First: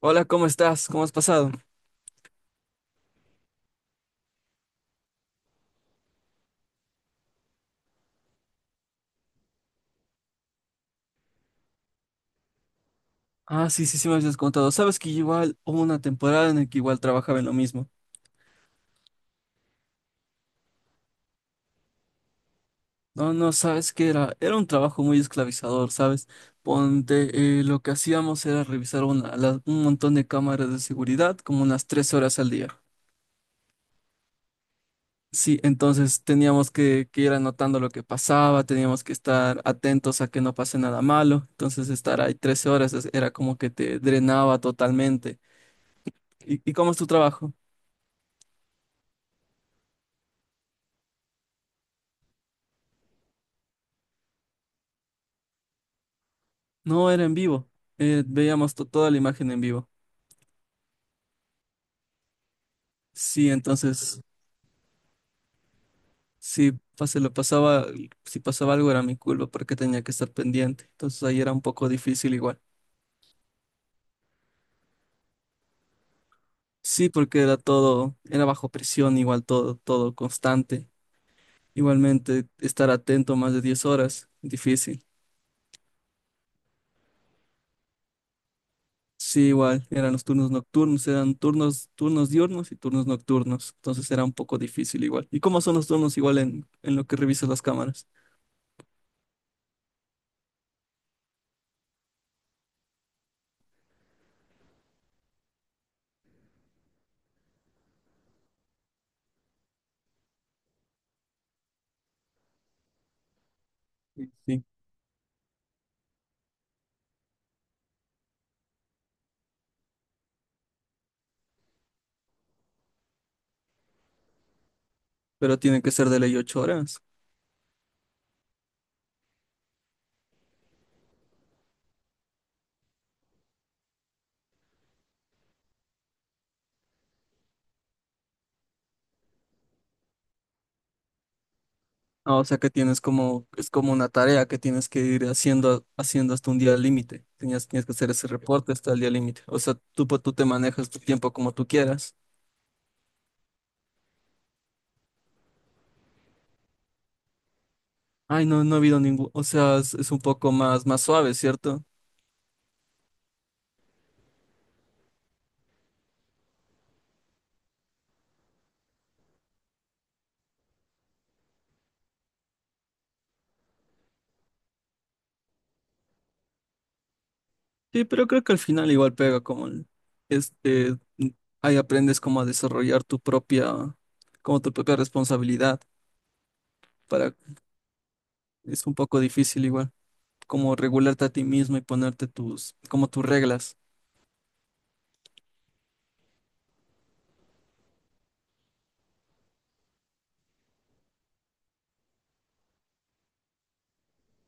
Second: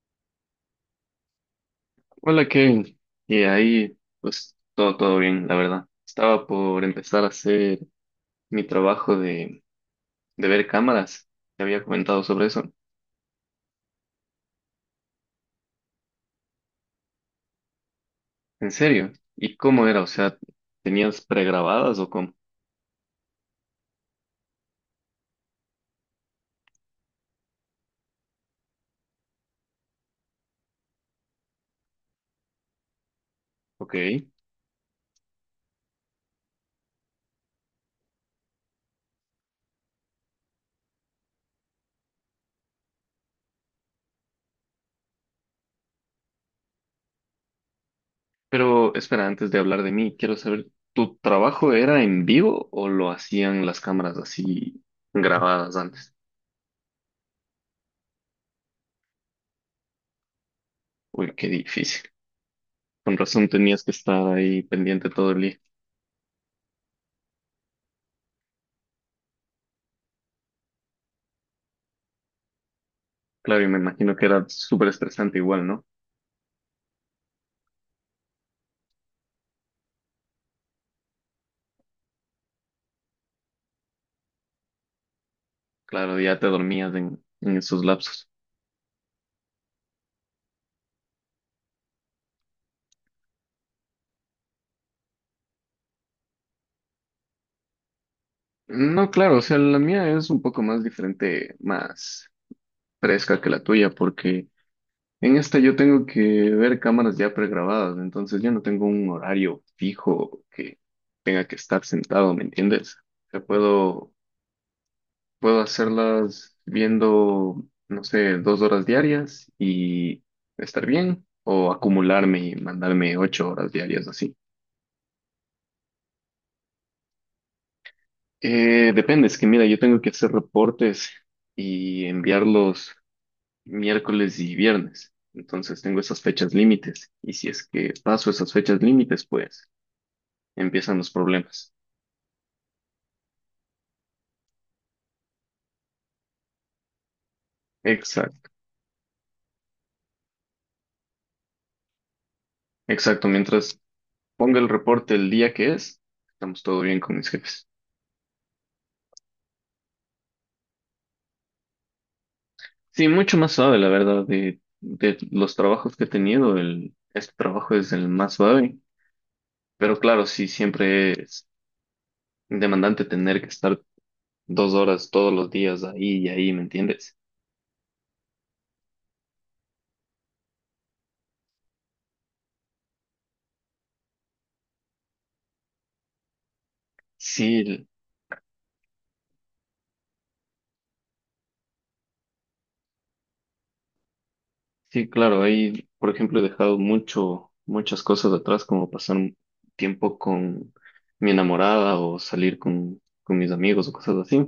Hola, ¿cómo estás? ¿Cómo has pasado? Hola Kevin, y ahí pues todo, bien, la verdad. Estaba por empezar a hacer mi trabajo de ver cámaras, te había comentado sobre eso. Ah, sí, sí, sí me habías contado. Sabes que igual hubo una temporada en la que igual trabajaba en lo mismo. ¿En serio? ¿Y cómo era? O sea, ¿tenías pregrabadas o cómo? No, no, sabes que era un trabajo muy esclavizador, ¿sabes? Ponte, lo que hacíamos era revisar un montón de cámaras de seguridad como unas 3 horas al día. Ok, Sí, entonces teníamos que ir anotando lo que pasaba, teníamos que estar atentos a que no pase nada malo. Entonces estar ahí 13 horas era como que te drenaba totalmente. ¿Y cómo es tu trabajo? pero espera, antes de hablar de mí, quiero saber, ¿tu trabajo era en vivo o lo hacían las cámaras así grabadas antes? No, era en vivo. Veíamos toda la imagen en vivo. Uy, qué difícil. Con Sí, razón tenías que entonces, estar ahí pendiente todo el día. si pas- se lo pasaba, si pasaba algo era mi culpa porque tenía que estar pendiente. Entonces ahí era un poco difícil igual. Claro, y me imagino que era súper estresante igual, ¿no? Sí, porque era todo, era bajo presión, igual todo constante. Igualmente, estar atento más de 10 horas, difícil. Claro, ya te dormías en esos lapsos. Sí, igual, eran los turnos nocturnos, eran turnos, turnos diurnos y turnos nocturnos. Entonces era un poco difícil igual. ¿Y cómo son los turnos igual en lo que revisas las cámaras? No, claro, o sea, la mía es un poco más diferente, más fresca que la tuya, porque en esta yo tengo que ver cámaras ya pregrabadas, entonces yo no tengo un horario fijo que tenga que estar sentado, ¿me entiendes? O sea, Sí. puedo hacerlas viendo, no sé, 2 horas diarias y estar bien, o acumularme y mandarme 8 horas diarias así. Pero tiene que ser de ley 8 horas. Depende, es que mira, yo tengo que hacer reportes y enviarlos miércoles y viernes. Entonces tengo esas fechas límites. Y si es que paso esas fechas límites, pues empiezan los problemas. Ah, o sea que tienes como, es como una tarea que tienes que ir haciendo hasta un día límite. Tienes que hacer ese Exacto, reporte hasta el día límite. O sea, tú, tú te manejas tu tiempo como tú quieras. exacto. Mientras ponga el reporte el día que es, estamos todo bien con mis jefes. Ay, no, no ha habido ningún, o sea, es un poco más, más suave, ¿cierto? Sí, mucho más suave, la verdad, de los trabajos que he tenido, este trabajo es el más suave. Pero claro, sí, siempre es demandante tener que estar 2 horas todos los días ahí y ahí, ¿me entiendes? Sí, pero creo que al final igual pega como este, ahí aprendes como a desarrollar tu propia, como tu propia responsabilidad para, Sí, es un poco difícil igual, como regularte a ti mismo y ponerte tus, como tus reglas. sí, claro, ahí, por ejemplo, he dejado muchas cosas atrás, como pasar un tiempo con mi enamorada o salir con mis amigos o cosas así,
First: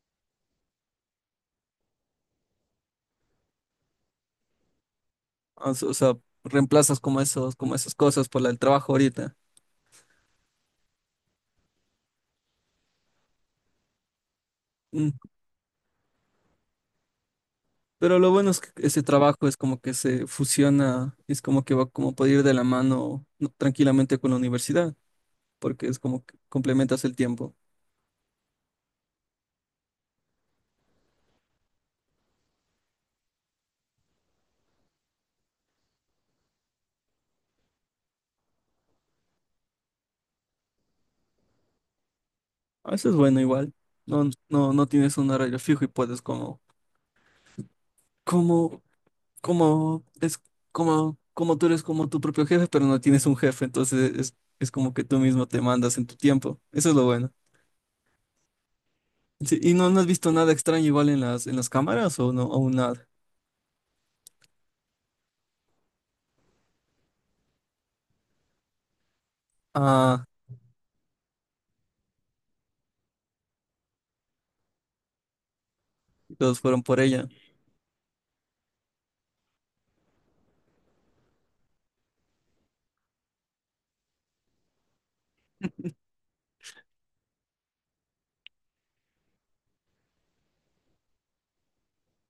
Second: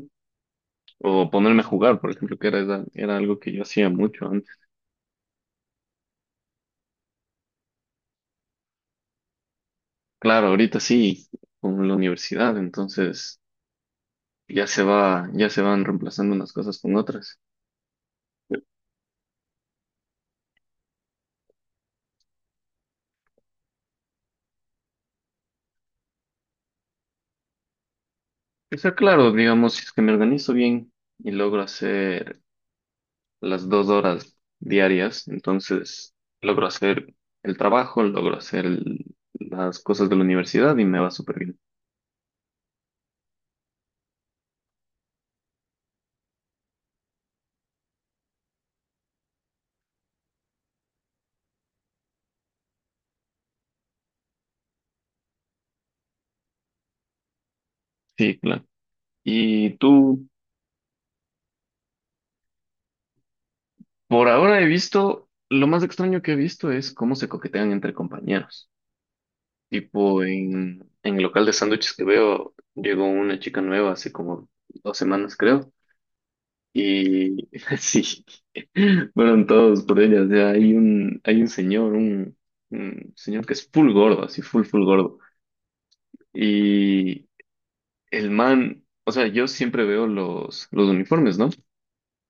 o ponerme a jugar, por ejemplo, que era, era algo que yo hacía mucho antes. O sea, reemplazas como esos, como esas cosas por la del trabajo ahorita. Claro, ahorita sí, con la universidad, entonces ya se Mm. va, ya se van reemplazando unas cosas con otras. Pero lo bueno es que ese trabajo es como que se fusiona, es como que va como puede ir de la mano no, tranquilamente con la universidad, porque es como que complementas el tiempo. O sea, claro, digamos, si es que me organizo bien y logro hacer las 2 horas diarias, entonces logro hacer el trabajo, logro hacer las cosas de la universidad y me va súper bien. A veces bueno igual. No, no, no tienes un horario fijo y puedes como, es como tú eres como tu propio jefe, pero no tienes un jefe, entonces es como que tú mismo te mandas en tu tiempo. Eso es lo bueno. Sí, claro. Sí, ¿y Y no, no has tú, visto nada extraño igual en las cámaras o no, aún nada? por ahora he visto, lo más extraño que he visto es cómo se coquetean entre compañeros. Tipo, Ah, en el local de sándwiches que veo, llegó una chica nueva hace como 2 semanas, creo. todos fueron por ella, Y sí, fueron todos por ella. O sea, hay un señor que es full gordo, así full, full gordo. Y el man, o sea, yo siempre veo los uniformes, ¿no?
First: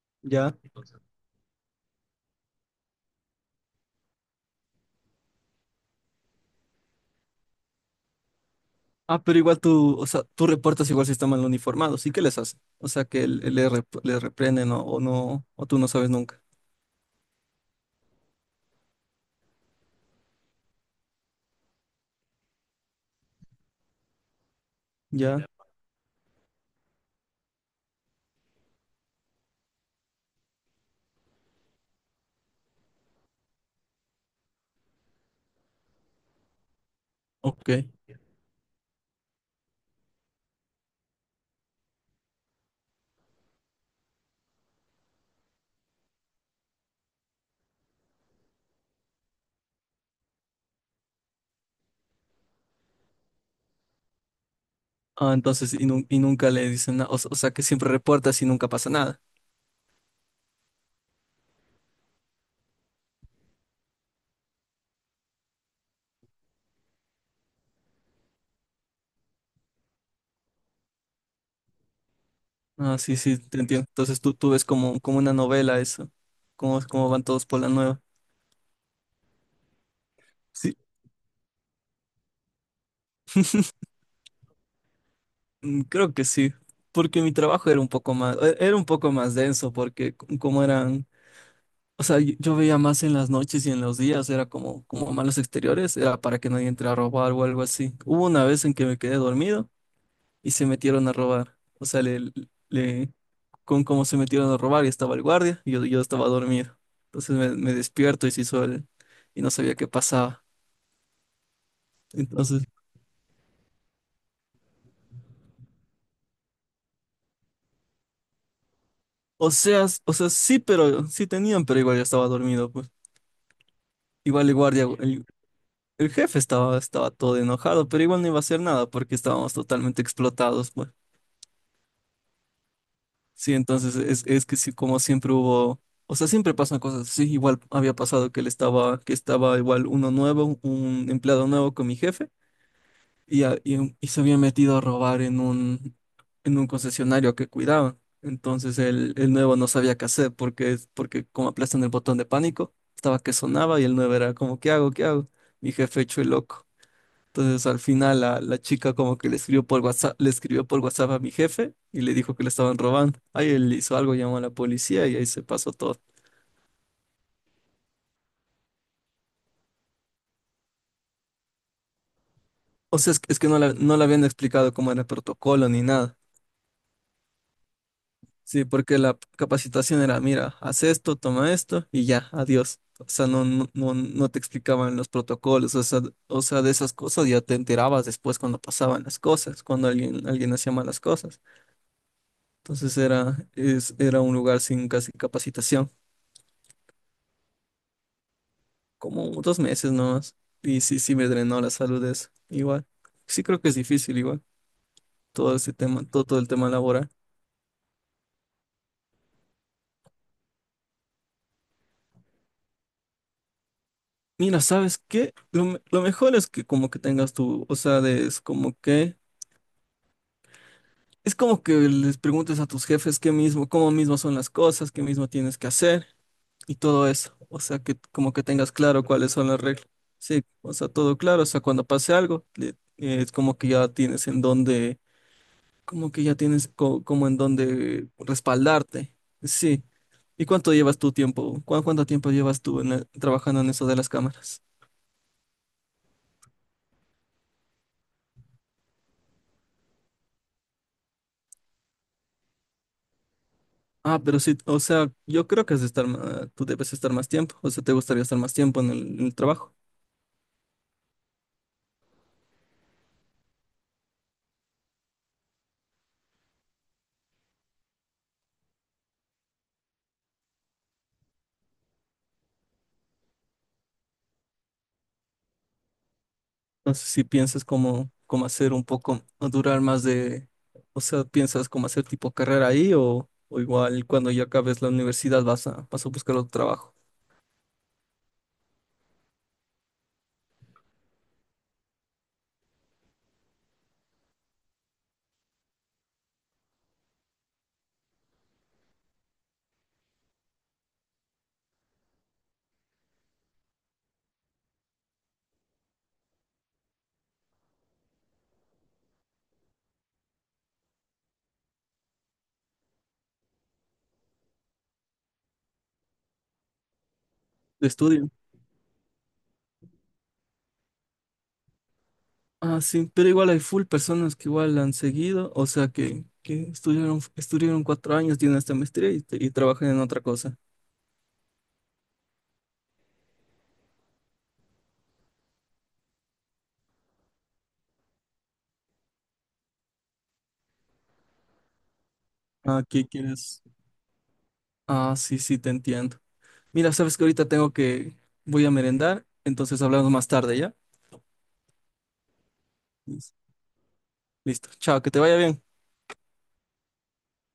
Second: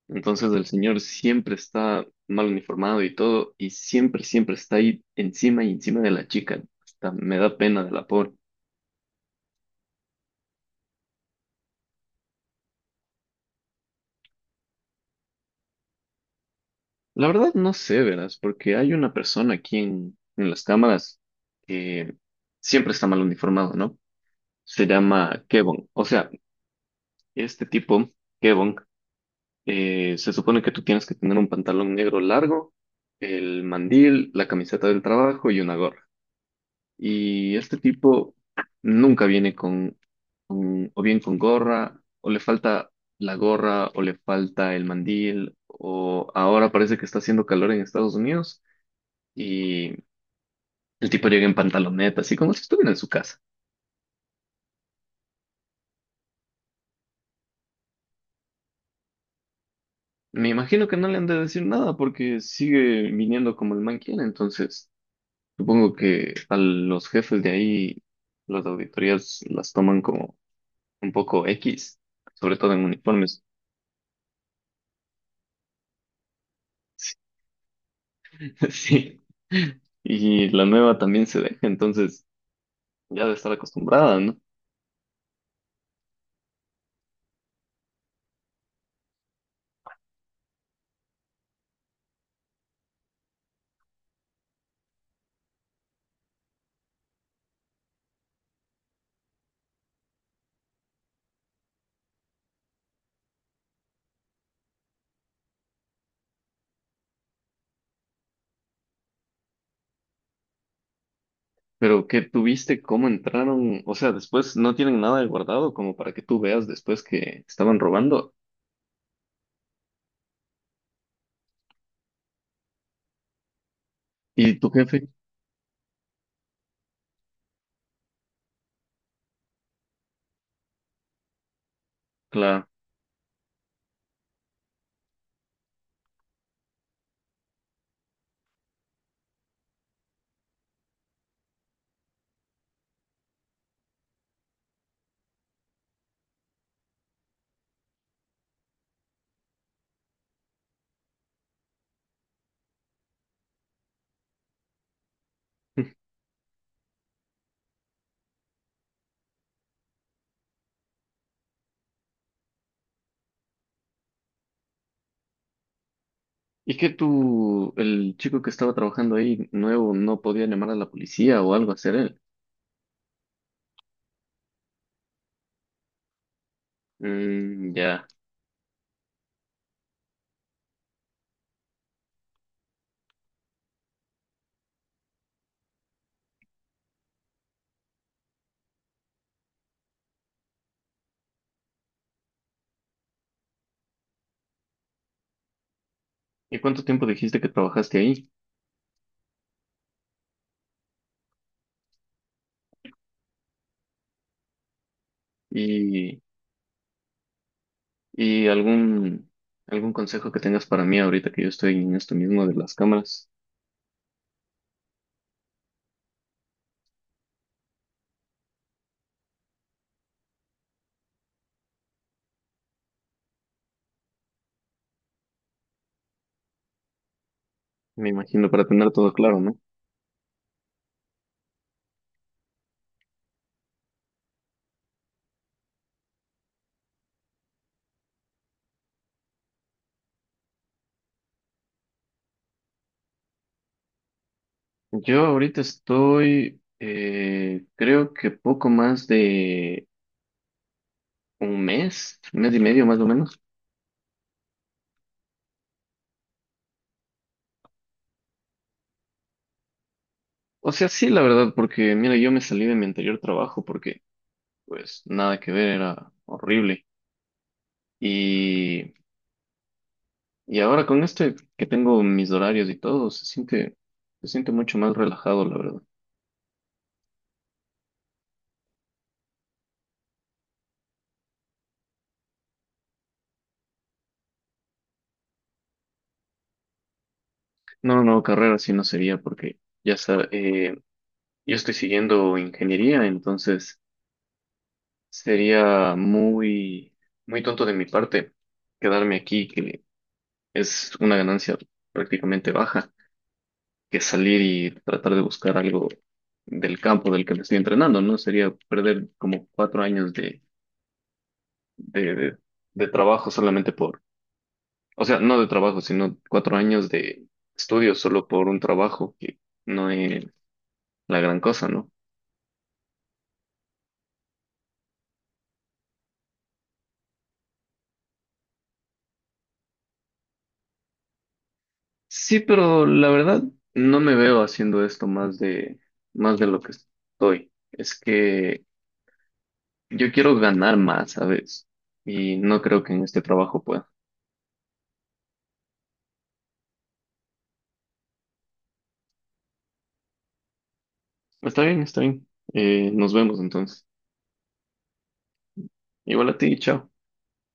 Entonces ya. el señor siempre está mal uniformado y todo, y siempre, siempre está ahí encima y encima de la chica. Hasta me da pena de la pobre. Ah, pero igual tú, o sea, tú reportas igual si están mal uniformados, ¿y qué les hacen? O sea, que le, le reprenden o no, o tú no sabes nunca, La verdad no sé, verás, porque hay una persona aquí en las cámaras que siempre está mal uniformado, ¿no? Se llama ya. Kebon. O sea, este tipo, Kebon, se supone que tú tienes que tener un pantalón negro largo, el mandil, la camiseta del trabajo y una gorra. Y Ok. este tipo nunca viene o bien con gorra, o le falta la gorra, o le falta el mandil, o ahora parece que está haciendo calor en Estados Unidos y el tipo llega en pantaloneta, así como si estuviera en su casa. Ah, entonces, y nunca le dicen nada, o, o sea, que siempre reportas y nunca pasa nada. Me imagino que no le han de decir nada porque sigue viniendo como el man quiere, entonces supongo que a los jefes de ahí las auditorías las toman como un poco X, sobre todo en Ah, sí, sí, uniformes. te entiendo. Entonces tú ves como, como una novela eso, cómo, cómo van todos por la nueva. Sí. Y la Sí. nueva también se deja, entonces ya debe estar acostumbrada, ¿no? Mm. Creo que sí, porque mi trabajo era un poco más, era un poco más denso, porque como eran, o sea, yo veía más en las noches y en los días, era como, como malos exteriores, era para que nadie entre a robar o algo así. Hubo una vez en que me quedé dormido y se metieron a robar, o sea, le- con cómo se metieron a robar y estaba el guardia y yo estaba dormido. Entonces me despierto y se hizo el, y no sabía qué pasaba. Pero ¿qué Entonces, tuviste? ¿Cómo entraron? O sea, después no tienen nada de guardado como para que tú veas después que estaban robando. o sea, o sea, sí, pero sí tenían, pero igual yo estaba dormido, pues. Igual el ¿Y tu guardia, jefe? el. El jefe estaba todo enojado, pero igual no iba a hacer nada porque estábamos totalmente explotados, pues. Claro. Sí, entonces es que sí, como siempre hubo, o sea, siempre pasan cosas. Sí. Igual había pasado que él estaba, que estaba igual uno nuevo, un empleado nuevo con mi jefe, y se había metido a robar en un concesionario que cuidaba. Entonces el nuevo no sabía qué hacer porque, porque como aplastan el botón de pánico, estaba que sonaba y el nuevo era como, ¿qué hago? ¿Qué hago? Mi jefe hecho el loco. Entonces al final la, la chica como que le escribió por WhatsApp, le escribió por WhatsApp a mi jefe y le dijo que le estaban robando. Ahí él hizo algo, llamó a la policía y ahí se pasó todo. ¿Y que tú, el chico que estaba trabajando ahí nuevo, no podía llamar a la policía o algo hacer él? O sea, es que no, no le habían explicado cómo era el protocolo ni nada. Mm, ya. Sí, porque la capacitación era, mira, haz esto, toma esto y ya, adiós. O sea, no te explicaban los protocolos, o sea, de esas cosas ya te enterabas después cuando pasaban las cosas, cuando alguien, alguien hacía malas cosas. Entonces era, es, era un lugar sin casi capacitación. ¿Y cuánto tiempo dijiste que trabajaste ahí? Como 2 meses nomás. Y sí, sí me drenó la salud eso. Igual. Sí creo que es difícil igual. Todo ese tema, ¿Y, todo, todo el tema laboral. y algún, algún consejo que tengas para mí ahorita que yo estoy en esto mismo de las cámaras? Mira, ¿sabes qué? Lo, lo mejor es que como que tengas tu, o sea, es como que les preguntes a tus jefes qué mismo, cómo mismo son las cosas, qué mismo tienes que hacer y todo eso. O sea, que Me como que imagino para tengas tener claro todo cuáles claro, son ¿no? las reglas. Sí, o sea, todo claro. O sea, cuando pase algo, es como que ya tienes en dónde. Como que ya tienes como en donde respaldarte. Sí. ¿Y cuánto llevas tu tiempo? ¿Cuánto tiempo llevas tú en trabajando en eso de las cámaras? Yo ahorita estoy, creo que poco más de un mes y medio más o menos. Ah, pero sí, o sea, yo creo que has de estar, tú debes estar más tiempo, o sea, te gustaría estar más tiempo en el trabajo. O sea, sí, la verdad, porque mira, yo me salí de mi anterior trabajo porque pues nada que ver, era horrible. Y, y ahora con este que tengo mis horarios y todo, se siente mucho más relajado, la verdad. Entonces, si piensas como, como hacer un poco, o durar más de, o sea, piensas como hacer tipo carrera ahí o igual cuando ya acabes la universidad vas a, vas a buscar otro trabajo No, no, no, carrera sí no sería porque ya está, yo estoy siguiendo ingeniería, entonces sería muy, muy tonto de mi parte quedarme aquí, que es una ganancia prácticamente baja, que salir y tratar de buscar algo del campo del que me estoy entrenando, ¿no? Sería perder como 4 años de, de- de trabajo solamente por, o sea, no de trabajo, sino 4 años de de estudio solo estudio. por un trabajo, que no es la gran cosa, ¿no? Ah, sí, pero igual hay full personas que igual la han seguido, o sea, que estudiaron, estudiaron 4 años, tienen esta maestría y trabajan en otra cosa. Sí, pero la verdad no me veo haciendo esto más de lo que estoy. Es que yo quiero ganar más, ¿sabes? Y no creo Ah, que en ¿qué este trabajo quieres? pueda. Ah, sí, sí, te entiendo. Mira, sabes que ahorita tengo que, voy a merendar, entonces hablamos más tarde, ¿ya? Está bien, está bien. Nos vemos entonces. Listo, chao, que te vaya bien. Igual a ti, chao.